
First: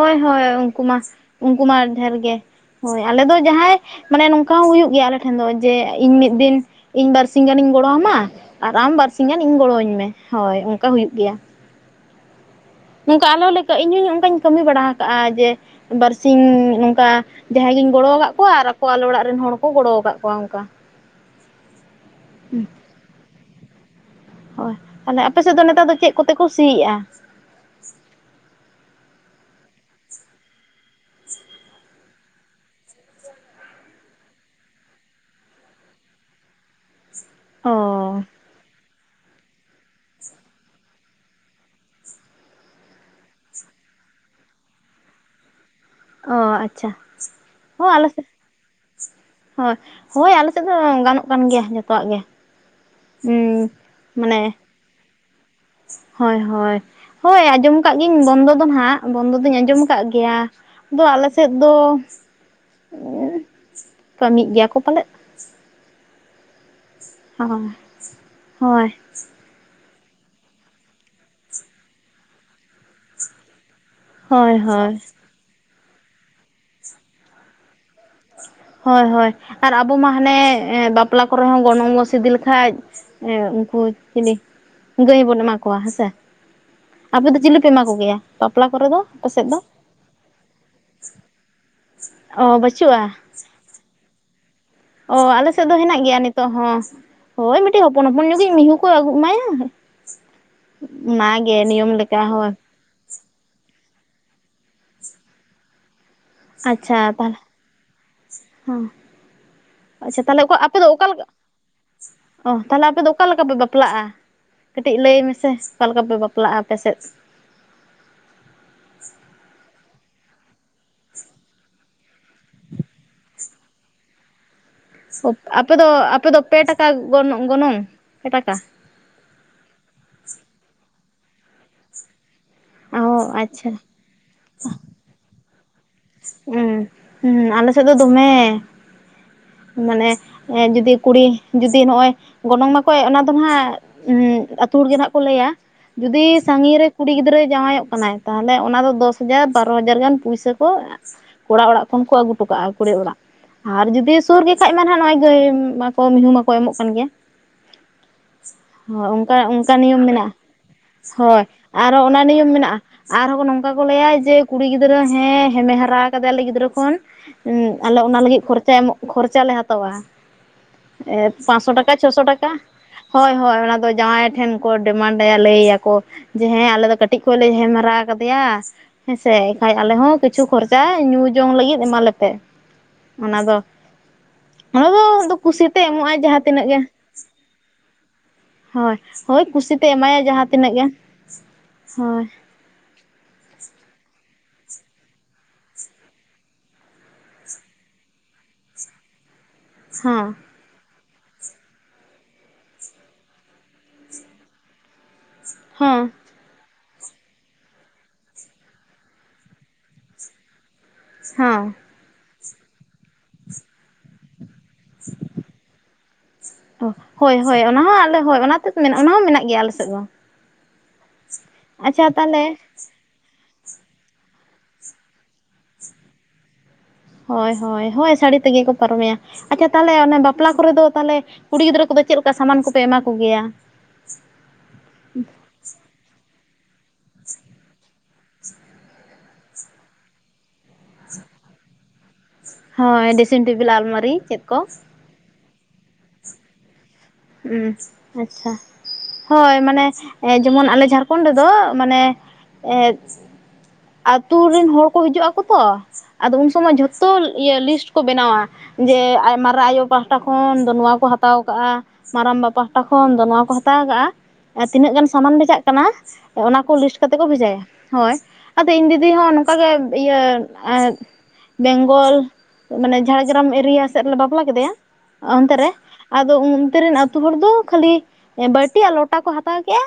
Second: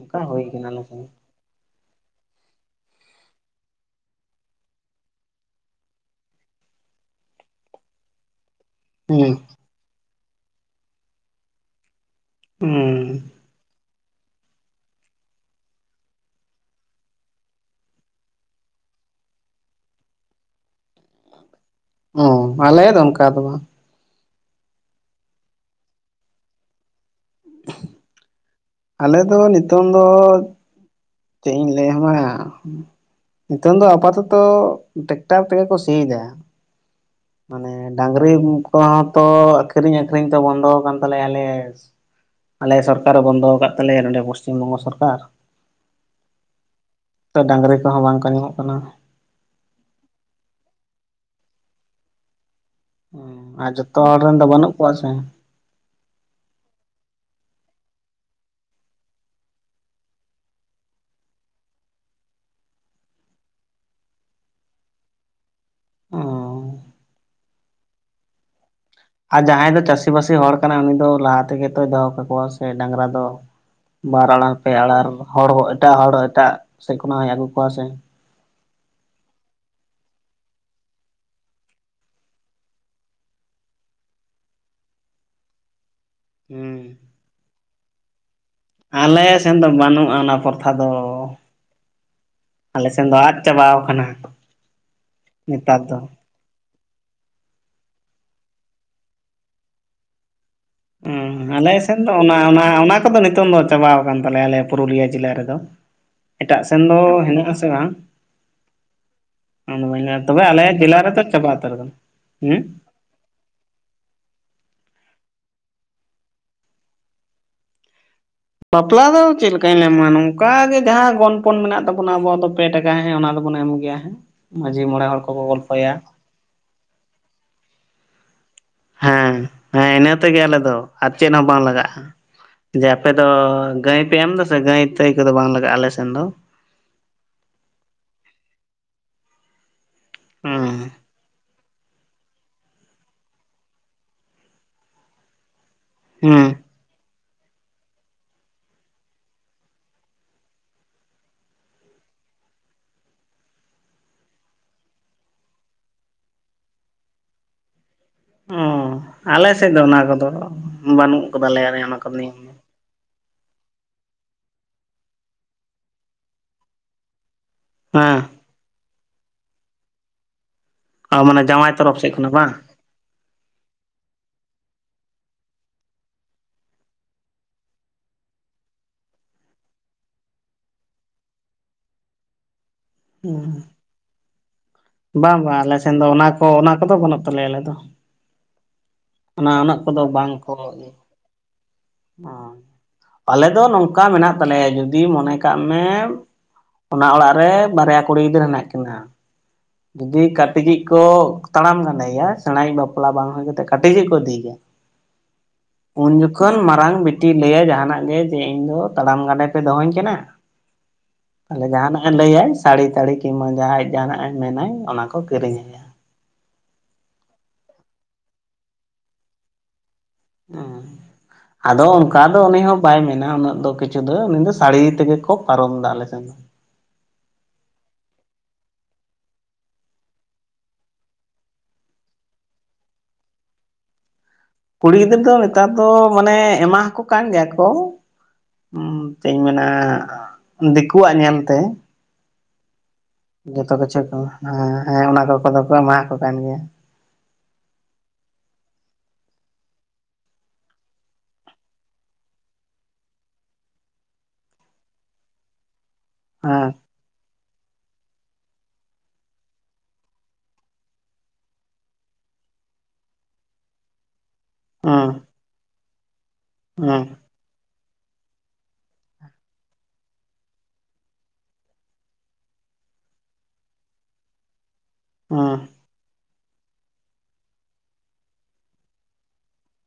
ᱦᱚᱭ ᱦᱚᱭ ᱦᱩᱭ ᱠᱟᱱᱟ ᱟᱞᱮ ᱩᱱᱠᱩ ᱢᱟ ᱥᱮᱱ ᱩᱱᱠᱩ ᱢᱟ ᱰᱷᱮᱨ ᱜᱮ ᱦᱚᱭ ᱟᱞᱮ ᱫᱚ ᱡᱟᱦᱟᱸᱭ ᱢᱟᱱᱮ ᱱᱚᱝᱠᱟ ᱦᱚᱸ ᱦᱩᱭᱩᱜ ᱜᱮᱭᱟ ᱟᱞᱮ ᱴᱷᱮᱱ ᱫᱚ ᱡᱮ ᱤᱧ ᱢᱤᱫ ᱫᱤᱱ ᱤᱧ ᱵᱟᱨᱥᱤ ᱜᱟᱱᱤᱧ ᱜᱚᱲᱚ ᱠᱟᱢᱟ ᱟᱨ ᱟᱢ ᱵᱟᱨᱥᱤ ᱦᱮᱸ ᱜᱟᱱ ᱤᱧ ᱜᱚᱲᱚᱣᱟᱹᱧ ᱢᱮ ᱦᱚᱭ ᱚᱱᱠᱟ ᱦᱩᱭᱩᱜ ᱜᱮᱭᱟ᱾ ᱦᱮᱸ ᱱᱚᱝᱠᱟ ᱟᱞᱚ ᱞᱟᱹᱭᱠᱟᱹᱜ ᱤᱧ ᱦᱩᱭ ᱠᱟᱧ ᱠᱟᱹᱢᱤ ᱵᱟᱲᱟ ᱠᱟᱜᱼᱟ ᱡᱮ ᱵᱟᱨᱥᱤᱧ ᱱᱚᱝᱠᱟ ᱡᱟᱦᱟᱸᱭ ᱜᱤᱧ ᱜᱚᱲᱚᱠᱟᱜ ᱠᱚᱣᱟ ᱟᱨ ᱟᱠᱚ ᱟᱞᱚ ᱚᱲᱟᱜ ᱨᱮᱱ ᱦᱚᱲ ᱠᱚ ᱜᱚᱲᱚ ᱠᱟᱜ ᱠᱚᱣᱟ᱾ ᱚᱱᱠᱟ ᱩᱸ ᱟᱞᱮ ᱫᱚ ᱚᱱᱠᱟ ᱫᱚ ᱵᱟᱝ ᱦᱚᱭ ᱛᱟᱞᱮ ᱟᱯᱮ ᱥᱮᱫ ᱫᱚ ᱱᱮᱛᱟᱨ ᱫᱚ ᱪᱮᱫ ᱠᱚᱛᱮ ᱠᱚ ᱥᱤᱸ ᱮᱼᱟ? (unintelligible) ᱟᱞᱮ ᱫᱚ ᱱᱤᱛᱚᱝ ᱫᱚ ᱪᱮᱜ ᱤᱧ ᱞᱟᱹᱭ ᱟᱢᱟ ᱱᱤᱛᱚᱝ ᱫᱚ ᱟᱯᱟᱛᱚᱛᱚ ᱴᱮᱠᱴᱟᱨ ᱛᱮᱜᱮ ᱠᱚ ᱥᱤᱭᱫᱟ᱾ ᱚ ᱢᱟᱱᱮ ᱰᱟᱝᱨᱤᱧ ᱠᱚᱦᱚᱸ ᱛᱚ ᱟᱹᱠᱷᱨᱤᱧ ᱟᱹᱠᱷᱨᱤᱧ ᱛᱚ ᱵᱚᱱᱫᱚ ᱟᱠᱟᱱ ᱛᱟᱞᱮᱭᱟ‌ ᱟᱞᱮᱥ ᱟᱞᱮ ᱥᱚᱨᱠᱟᱨᱮ ᱵᱚᱱᱫᱚ ᱟᱠᱟᱟᱜ ᱛᱟᱞᱮᱭᱟ ᱱᱚᱰᱮ ᱯᱚᱥᱪᱤᱢ ᱵᱚᱝᱜᱚ ᱥᱚᱨᱠᱟᱨ ᱚ ᱟᱪᱪᱷᱟ ᱛᱚ ᱰᱟᱝᱨᱤ ᱦᱚᱸ ᱠᱚᱦᱚᱸ ᱟᱞᱮ ᱥᱮᱫ ᱵᱟᱝᱠᱚ ᱧᱟᱢᱚᱜ ᱠᱟᱱᱟ ᱦᱳᱭ! ᱦᱳᱭ ᱟᱞᱮ ᱥᱮᱫ ᱫᱚ ᱜᱟᱱᱚᱜ ᱠᱟᱱ ᱜᱮᱭᱟ ᱡᱚᱛᱚᱣᱟᱜ ᱜᱮ ᱦᱮ ᱦᱩᱸ ᱟᱨ ᱡᱚᱛᱚ ᱦᱚᱲ ᱨᱮᱱ ᱫᱚ ᱢᱟᱱᱮ ᱵᱟᱹᱱᱩᱜ ᱠᱚᱣᱟ ᱥᱮ (unintelligible) ᱦᱳᱭ, ᱦᱳᱭ, ᱦᱳᱭ, ᱟᱸᱡᱚᱢ ᱟᱠᱟᱫ ᱜᱤᱧ ᱵᱚᱱᱫᱚ ᱫᱚ ᱱᱟᱦᱟᱜ ᱵᱚᱱᱫᱚ ᱫᱚᱧ ᱟᱸᱡᱚᱢ ᱟᱠᱟᱫ ᱜᱮᱭᱟ᱾ ᱟᱫ ᱟᱞᱮ ᱥᱮᱫ ᱫᱚ ᱠᱟᱹᱢᱤ ᱮᱫ ᱜᱮᱭᱟ ᱠᱚ ᱯᱟᱞᱮᱫ ᱚ ᱚ ᱟᱨ ᱡᱟᱦᱟᱸᱭ ᱫᱚ ᱪᱟᱹᱥᱤᱵᱟᱹᱥᱤ ᱦᱚᱲ ᱠᱟᱱᱟᱭ ᱩᱱᱤ ᱫᱚ ᱞᱟᱦᱟ ᱛᱮᱜᱮ ᱛᱚᱭ ᱫᱚᱦᱚ ᱠᱟᱠᱚᱣᱟ ᱥᱮ ᱰᱟᱝᱨᱟ ᱫᱚ ᱵᱟᱨ ᱟᱲᱟᱨ ᱦᱳᱭ ᱯᱮ ᱦᱳᱭ ᱟᱲᱟᱨ ᱦᱚᱲ ᱦᱚᱸ ᱮᱴᱟᱜ ᱦᱚᱲ ᱮᱴᱟᱜ ᱥᱮᱫ ᱠᱷᱚᱱᱟᱜ ᱦᱚ ᱟᱹᱜᱩ ᱠᱚᱣᱟ ᱥᱮ (unintelligible) ᱦᱳᱭ ᱦᱳᱭ ᱟᱨ ᱟᱵᱚ ᱢᱟ ᱦᱟᱱᱮ ᱵᱟᱯᱞᱟ ᱠᱚᱨᱮ ᱦᱚᱸ ᱜᱚᱱᱚᱝ ᱜᱚ ᱤᱫᱤ ᱞᱮᱠᱷᱟᱡ ᱠᱚ ᱪᱤᱞᱤ ᱜᱟᱹᱭ ᱵᱚᱱ ᱮᱢᱟ ᱠᱚᱣᱟ ᱦᱮᱸᱥᱮ ᱦᱮᱸ ᱟᱯᱮ ᱫᱚ ᱪᱤᱞᱤ ᱮᱢᱟ ᱠᱚᱜᱮᱭᱟ ᱵᱟᱯᱞᱟ ᱠᱚᱨᱮ ᱫᱚ ᱟᱞᱮ ᱟᱯᱮ ᱥᱮᱫ ᱫᱚ ᱵᱟᱹᱱᱩᱜᱼᱟ, ᱚᱱᱟ ᱯᱨᱚᱛᱷᱟ ᱫᱚ ᱚ ᱟᱞᱮ ᱥᱮᱱ ᱫᱚ ᱟᱫ ᱪᱟᱵᱟᱟᱣ ᱠᱟᱱᱟ᱾ ᱚᱻ ᱟᱞᱮ ᱥᱮᱫ ᱫᱚ ᱦᱮᱱᱟᱜ ᱜᱮᱭᱟ ᱱᱤᱛᱚᱜ ᱦᱚᱸ ᱦᱳᱭ ᱢᱤᱫᱴᱤᱡ ᱦᱚᱯᱚᱱ ᱦᱚᱯᱚᱱ ᱦᱚᱯᱚᱱ ᱱᱚᱜᱤᱡ ᱢᱤᱦᱩ ᱠᱚ ᱮᱢᱟᱭᱟ᱾ ᱦᱩᱸ ᱚᱱᱟᱜᱮ ᱟᱞᱮ ᱱᱤᱭᱚᱢ ᱥᱮᱱ ᱫᱚ ᱞᱮᱠᱟ ᱚᱱᱟ ᱦᱳᱭ ᱚᱱᱟ ᱚ ᱠᱚᱫᱚ ᱱᱤᱛᱚᱝ ᱫᱚ ᱪᱟᱵᱟ ᱟᱠᱟᱱ ᱛᱟᱞᱮᱭᱟ ᱟᱞᱮ ᱯᱩᱨᱩᱞᱤᱭᱟᱹ ᱡᱮᱞᱟ ᱨᱮᱫᱚ᱾ ᱮᱴᱟᱜ ᱥᱮᱱ ᱫᱚ ᱟᱪᱪᱷᱟ ᱛᱟᱦᱚᱞᱮ ᱢᱮᱱᱟᱜᱮᱱᱟᱜ ᱟᱥᱮ ᱵᱟᱝ ᱦᱮᱸ ᱚᱱᱟ ᱫᱚ ᱵᱟᱹᱭ ᱟᱪᱪᱷᱟ ᱛᱚᱵᱮ ᱛᱟᱦᱚᱞᱮ ᱟᱞᱮᱭᱟᱜ ᱟᱯᱮ ᱫᱚ ᱡᱮᱞᱟ ᱚᱠᱟ ᱨᱮᱫᱚ ᱞᱮᱠᱟ ᱪᱟᱵᱟ ᱩᱛᱟᱨ ᱟᱠᱟᱱᱟ᱾ ᱚ ᱛᱟᱦᱞᱮ ᱟᱯᱮ ᱫᱚ ᱚᱠᱟ ᱞᱮᱠᱟ ᱯᱮ ᱵᱟᱯᱞᱟᱜᱼᱟ? ᱠᱟᱹᱴᱤᱡ ᱞᱟᱹᱭ ᱢᱮᱥᱮ ᱚᱠᱟ ᱞᱮᱠᱟ ᱯᱮ ᱵᱟᱯᱞᱟᱜᱼᱟ ᱟᱯᱮ ᱥᱮᱫ ᱵᱟᱯᱞᱟ ᱫᱚ ᱪᱮᱫ ᱞᱮᱠᱟᱧ ᱞᱟᱭᱢᱟ ᱱᱚᱝᱠᱟᱜ ᱜᱮ ᱡᱟᱦᱟᱸ ᱜᱚᱱᱯᱚᱱ ᱢᱮᱱᱟᱜ ᱛᱟᱵᱚᱱᱟ ᱟᱵᱚᱣᱟᱜ ᱫᱚ ᱯᱮ ᱴᱟᱠᱟ ᱦᱮᱸ ᱚᱱᱟ ᱫᱚ ᱵᱚᱱ ᱮᱢ ᱜᱮᱭᱟ ᱦᱮᱸ ᱢᱟᱺᱡᱷᱤ ᱢᱚᱬᱮ ᱦᱚᱲ ᱠᱚᱠᱚ ᱟᱯᱮ ᱫᱚ ᱜᱚᱞᱯᱷᱚᱭᱟ ᱟᱯᱮᱫ ᱫᱚ ᱯᱮ ᱴᱟᱠᱟ ᱜᱚᱱ ᱜᱚᱱᱚᱝ ᱯᱮ ᱴᱟᱠᱟ ᱦᱮᱸ ᱦᱮᱸ ᱤᱱᱟᱹ ᱛᱮᱜᱮ ᱟᱞᱮ ᱫᱚ ᱟᱨ ᱪᱮᱫ ᱦᱚᱸ ᱵᱟᱝ ᱞᱟᱜᱟᱜᱼᱟ᱾ ᱡᱮ ᱚ ᱟᱯᱮ ᱫᱚ ᱟᱪᱪᱷᱟ ᱜᱟᱹᱭ ᱯᱮ ᱮᱢ ᱫᱟᱥᱮ ᱜᱟᱹᱭ ᱛᱟᱹᱭ ᱠᱚᱫᱚ ᱵᱟᱝ ᱞᱟᱜᱟᱜᱼᱟ ᱟᱞᱮ ᱥᱮᱫ ᱦᱸ ᱦᱮᱸ ᱟᱞᱮ ᱥᱮᱫ ᱫᱚ ᱫᱚᱢᱮ ᱢᱟᱱᱮ ᱦᱩᱸ ᱡᱩᱫᱤ ᱠᱩᱲᱤ ᱱᱚᱜᱼᱚᱭ ᱜᱚᱱᱚᱝ ᱢᱟᱠᱚ ᱚᱱᱟ ᱫᱚ ᱦᱟᱜ ᱟᱛᱩ ᱦᱚᱲ ᱜᱮ ᱱᱦᱟᱜ ᱠᱚ ᱞᱟᱹᱭᱟ ᱡᱩᱫᱤ ᱦᱩᱸ ᱥᱟᱺᱜᱤᱧ ᱨᱮ ᱠᱩᱲᱤ ᱜᱤᱫᱽᱨᱟᱹᱭ ᱡᱟᱶᱟᱭᱚᱜ ᱠᱟᱱᱟᱭ ᱛᱟᱦᱚᱞᱮ ᱚᱱᱟ ᱫᱚ ᱫᱚᱥ ᱦᱟᱡᱟᱨ ᱵᱟᱨᱳ ᱦᱟᱡᱟᱨ ᱜᱟᱱ ᱯᱩᱭᱥᱟᱹ ᱠᱚ ᱠᱚᱲᱟ ᱚᱲᱟᱜ ᱠᱷᱚᱱ ᱠᱚ ᱟᱹᱜᱩ ᱦᱚᱴᱚ ᱠᱟᱜᱼᱟ ᱠᱩᱲᱤ ᱚᱲᱟᱜ ᱟᱨ ᱡᱩᱫᱤ ᱥᱩᱨ ᱜᱮ ᱠᱷᱟᱡ ᱢᱟ ᱱᱚᱜᱚᱭ ᱜᱟᱹᱭ ᱢᱟ ᱠᱚ ᱢᱤᱦᱩ ᱢᱟᱠᱚ ᱮᱢᱚᱜ ᱠᱟᱱ ᱜᱮᱭᱟ᱾ ᱚ ᱦᱳᱭ ᱚᱱᱠᱟ ᱟᱞᱮ ᱚᱱᱠᱟ ᱥᱮᱫ ᱫᱚ ᱱᱤᱭᱚᱢ ᱚᱱᱟ ᱠᱚᱫᱚ ᱢᱮᱱᱟᱜᱼᱟ ᱵᱟᱹᱱᱩᱜ ᱦᱳᱭ ᱠᱟᱫᱟᱞᱮᱭᱟ ᱟᱨᱚ ᱠᱚ ᱚᱱᱟ ᱱᱤᱭᱚᱢ ᱫᱚ ᱢᱮᱱᱟᱜᱼᱟ ᱟᱨᱦᱚᱸ ᱱᱚᱝᱠᱟ ᱠᱚ ᱞᱟᱹᱭᱟ ᱡᱮ ᱠᱩᱲᱤ ᱜᱤᱫᱽᱨᱟᱹ ᱦᱮᱸ ᱦᱮᱢᱮ ᱦᱟᱨᱟ ᱠᱟᱫᱮᱭᱟᱞᱮ ᱜᱤᱫᱽᱨᱟᱹ ᱠᱷᱚᱱ ᱦᱮᱸ ᱟᱞᱮ ᱚᱱᱟ ᱦᱮᱸ ᱞᱟᱹᱜᱤᱫ ᱠᱷᱚᱨᱪᱟ ᱮᱢᱚᱜ ᱠᱷᱚᱨᱪᱟ ᱞᱮ ᱦᱟᱛᱟᱣᱟ᱾ ᱚ ᱢᱟᱱᱮ ᱡᱟᱶᱟᱭ ᱯᱟᱸᱥᱥᱚ ᱛᱚᱨᱚᱯ ᱴᱟᱠᱟ ᱥᱮᱫ ᱪᱷᱚᱥᱚ ᱠᱷᱚᱱᱟᱜ ᱴᱟᱠᱟ ᱵᱟᱝ ᱦᱳᱭ ᱦᱳᱭ ᱚᱱᱟ ᱫᱚ ᱡᱟᱶᱟᱭ ᱴᱷᱮᱱ ᱠᱚ ᱰᱤᱢᱟᱱᱰᱟ ᱞᱟᱹᱭᱭᱟᱠᱚ ᱡᱮ ᱦᱮᱸ ᱟᱞᱮ ᱫᱚ ᱠᱟᱹᱴᱤᱡ ᱠᱷᱚᱱ ᱞᱮ ᱦᱮᱢ ᱦᱟᱨᱟ ᱠᱟᱫᱮᱭᱟ ᱦᱮᱸᱥᱮ ᱵᱷᱟᱹᱭ ᱟᱞᱮ ᱦᱚᱸᱠᱤᱪᱷᱩ ᱠᱷᱚᱨᱪᱟ ᱧᱩ ᱡᱚᱝ ᱞᱟᱹᱜᱤᱫ ᱮᱢᱟᱞᱮᱯᱮ ᱚ ᱚᱱᱟ ᱫᱚ ᱚᱱᱟ ᱫᱚ ᱵᱟᱝ ᱵᱟᱝ ᱟᱞᱮ ᱠᱩᱥᱤᱛᱮ ᱥᱮᱱ ᱫᱚ ᱮᱢᱚᱜ-ᱟᱭ ᱚᱱᱟ ᱡᱟᱦᱟᱸ ᱠᱚ ᱛᱤᱱᱟᱹᱜ ᱚᱱᱟ ᱜᱮ ᱠᱚᱫᱚ ᱵᱟᱹᱱᱩᱜ ᱛᱟᱞᱮᱭᱟ ᱟᱞᱮ ᱫᱚ ᱦᱳᱭ ᱦᱳᱭ ᱚᱱᱟ ᱩᱱᱟᱹᱜ ᱠᱩᱥᱤᱛᱮ ᱠᱚᱫᱚ ᱮᱢᱟᱭᱟ ᱵᱟᱝ ᱡᱟᱦᱟᱸ ᱠᱚ ᱛᱤᱱᱟᱹᱜ ᱚ ᱜᱮ ᱦᱳᱭ ᱟᱞᱮ ᱫᱚ ᱱᱚᱝᱠᱟ ᱢᱮᱱᱟᱜ ᱛᱟᱞᱮᱭᱟ ᱡᱩᱫᱤ ᱢᱚᱱᱮ ᱠᱟᱜ ᱢᱮ ᱚᱱᱟ ᱚᱲᱟᱜ ᱨᱮ ᱵᱟᱨᱭᱟ ᱠᱩᱲᱤ ᱜᱤᱫᱽᱟᱹᱨᱟᱹ ᱦᱮᱱᱟᱜ ᱠᱤᱱᱟ ᱡᱩᱫᱤ ᱦᱚᱸ ᱠᱟᱹᱴᱤᱡᱤᱡ ᱠᱚ ᱛᱟᱲᱟᱢ ᱜᱟᱸᱰᱮᱭᱟ ᱥᱮᱬᱟᱭ ᱵᱟᱯᱞᱟ ᱵᱟᱝ ᱦᱩᱭ ᱠᱟᱛᱮᱫ ᱠᱟᱹᱴᱤᱡᱤᱡ ᱠᱚ ᱤᱫᱤᱭ ᱜᱮᱭᱟ ᱦᱚᱸ ᱩᱱ ᱡᱚᱠᱷᱚᱱ ᱢᱟᱨᱟᱝ ᱵᱤᱴᱤᱭ ᱞᱟᱹᱭᱟ ᱡᱟᱦᱟᱸ ᱱᱟᱜ ᱜᱮ ᱡᱮ ᱤᱧ ᱫᱚ ᱛᱟᱲᱟᱢ ᱜᱟᱸᱰᱮ ᱯᱮ ᱫᱚᱦᱚᱧ ᱠᱟᱱᱟ ᱛᱟᱦᱞᱮ ᱡᱟᱦᱟᱸ ᱱᱟᱜᱼᱮ ᱞᱟᱹᱭᱟᱭ ᱥᱟᱹᱲᱤ ᱛᱟᱹᱲᱤ ᱠᱤᱝᱵᱟ ᱡᱟᱦᱟᱸᱭ ᱡᱟᱦᱟᱸ ᱱᱟᱜ ᱮ ᱢᱮᱱᱟᱭ ᱚᱱᱟ ᱠᱚ ᱠᱤᱨᱤᱧ ᱟᱭᱟ ᱚ ᱦᱳᱭ ᱦᱳᱭ ᱚᱱᱟ ᱦᱚᱸ ᱟᱞᱮ ᱦᱳᱭ ᱚᱱᱟ ᱛᱮᱫ ᱢᱮᱱᱟᱜ ᱚᱱᱟ ᱢᱮᱱᱟᱜ ᱜᱮᱭᱟ ᱟᱞᱮ ᱥᱮᱫ ᱫᱚ ᱟᱫᱚ ᱟᱪᱪᱷᱟ ᱚᱱᱠᱟ ᱫᱚ ᱛᱟᱦᱚᱞᱮ ᱩᱱᱤ ᱦᱚᱸ ᱵᱟᱭ ᱢᱮᱱᱟ ᱩᱱᱟᱹᱜ ᱫᱚ ᱠᱤᱪᱷᱩ ᱫᱚ ᱢᱮᱱᱫᱚ ᱥᱟᱹᱲᱤ ᱛᱮᱜᱮ ᱠᱚ ᱯᱟᱨᱚᱢ ᱫᱟ ᱟᱞᱮ ᱥᱮᱱ ᱫᱚ ᱦᱳᱭ ᱦᱳᱭ ᱦᱳᱭ ᱥᱟᱹᱲᱤ ᱛᱮᱜᱮ ᱠᱚ ᱯᱟᱨᱚᱢᱮᱭᱟ ᱟᱪᱪᱷᱟ ᱛᱟᱦᱚᱞᱮ ᱚᱱᱮ ᱵᱟᱯᱞᱟ ᱠᱚᱨᱮ ᱫᱚ ᱛᱟᱦᱚᱞᱮ ᱠᱩᱲᱤ ᱜᱤᱫᱽᱨᱟᱹ ᱠᱚᱫᱚ ᱟᱫᱚ ᱪᱮᱫ ᱞᱮᱠᱟ ᱥᱟᱢᱟᱱ ᱠᱚᱯᱮ ᱮᱢᱟ ᱠᱚ ᱜᱮᱭᱟ? ᱠᱩᱲᱤ ᱜᱤᱫᱟᱹᱨ ᱫᱚ ᱱᱮᱛᱟᱨ ᱫᱚ ᱢᱟᱱᱮ ᱮᱢᱟ ᱟᱠᱚ ᱠᱟᱱ ᱜᱮᱭᱟ ᱠᱚ (unintelligible) ᱪᱮᱫ ᱤᱧ ᱢᱮᱱᱟ ᱫᱤᱠᱩᱣᱟᱜ ᱧᱮᱞᱛᱮ ᱦᱳᱭ ᱰᱨᱮᱥᱤᱝ ᱴᱮᱵᱤᱞ ᱡᱚᱛᱚ ᱠᱤᱪᱷᱩ ᱠᱚ ᱟᱞᱢᱟᱨᱤ ᱪᱮᱫ ᱦᱮᱸ ᱦᱮᱸ ᱚᱱᱟ ᱠᱚ ᱠᱚᱫᱚ ᱠᱚ ᱮᱢᱟ ᱟᱠᱚ ᱠᱟᱱ ᱜᱮᱭᱟ᱾ ᱦᱮᱸ ᱟᱪᱪᱷᱟ ᱦᱳᱭ ᱢᱟᱱᱮ ᱡᱮᱢᱚᱱ ᱟᱞᱮ ᱡᱷᱟᱲᱠᱷᱚᱸᱰ ᱨᱮᱫᱚ ᱢᱟᱱᱮ ᱮᱻ ᱟᱛᱩ ᱨᱮᱱ ᱦᱚᱲ ᱠᱚ ᱦᱤᱡᱩᱜ ᱟᱠᱚ ᱛᱚ ᱟᱫᱚ ᱩᱱ ᱥᱚᱢᱚᱭ ᱡᱷᱚᱛᱚ ᱤᱭᱟᱹ ᱞᱤᱥᱴ ᱠᱚ ᱵᱮᱱᱟᱣᱟ ᱡᱮ ᱢᱟᱨᱟᱜ ᱟᱭᱳ ᱯᱟᱦᱴᱟ ᱠᱷᱚᱱ ᱫᱚ ᱱᱚᱣᱟ ᱠᱚ ᱦᱟᱛᱟᱣ ᱠᱟᱜ-ᱟ᱾ ᱢᱟᱨᱟᱢᱵᱟ ᱯᱟᱦᱴᱟ ᱠᱷᱚᱱ ᱫᱚ ᱱᱚᱣᱟ ᱠᱚ ᱦᱟᱛᱟᱣ ᱠᱟᱜᱼᱟ ᱛᱤᱱᱟᱹᱜ ᱜᱟᱱ ᱦᱮᱸ ᱥᱟᱢᱟᱱ ᱵᱷᱮᱡᱟᱜ ᱠᱟᱱᱟ ᱚᱱᱟ ᱠᱚ ᱞᱤᱥᱴ ᱦᱮᱸ ᱠᱟᱛᱮᱫ ᱠᱚ ᱵᱷᱮᱡᱟᱭᱟ᱾ ᱦᱳᱭ ᱟᱫᱚ ᱤᱧ ᱫᱤᱫᱤ ᱦᱚᱸ ᱱᱚᱝᱠᱟᱜᱮ ᱤᱭᱟᱹ ᱵᱮᱝᱜᱚᱞ ᱢᱟᱱᱮ ᱡᱷᱟᱲᱜᱨᱟᱢ ᱮᱨᱤᱭᱟ ᱥᱮᱫ ᱨᱮᱞᱮ ᱵᱟᱯᱞᱟ ᱠᱮᱫᱮᱭᱟ ᱚᱱᱛᱮ ᱦᱮᱸ ᱨᱮ ᱟᱫᱚ (unintelligible) (unintelligible) ᱨᱮᱱ ᱟᱹᱛᱩ ᱦᱚᱲ ᱫᱚ ᱠᱷᱟᱹᱞᱤ ᱵᱟᱹᱴᱤ ᱟᱨ ᱞᱚᱴᱟ ᱠᱚ ᱦᱟᱛᱟᱣ ᱠᱮᱫᱼᱟ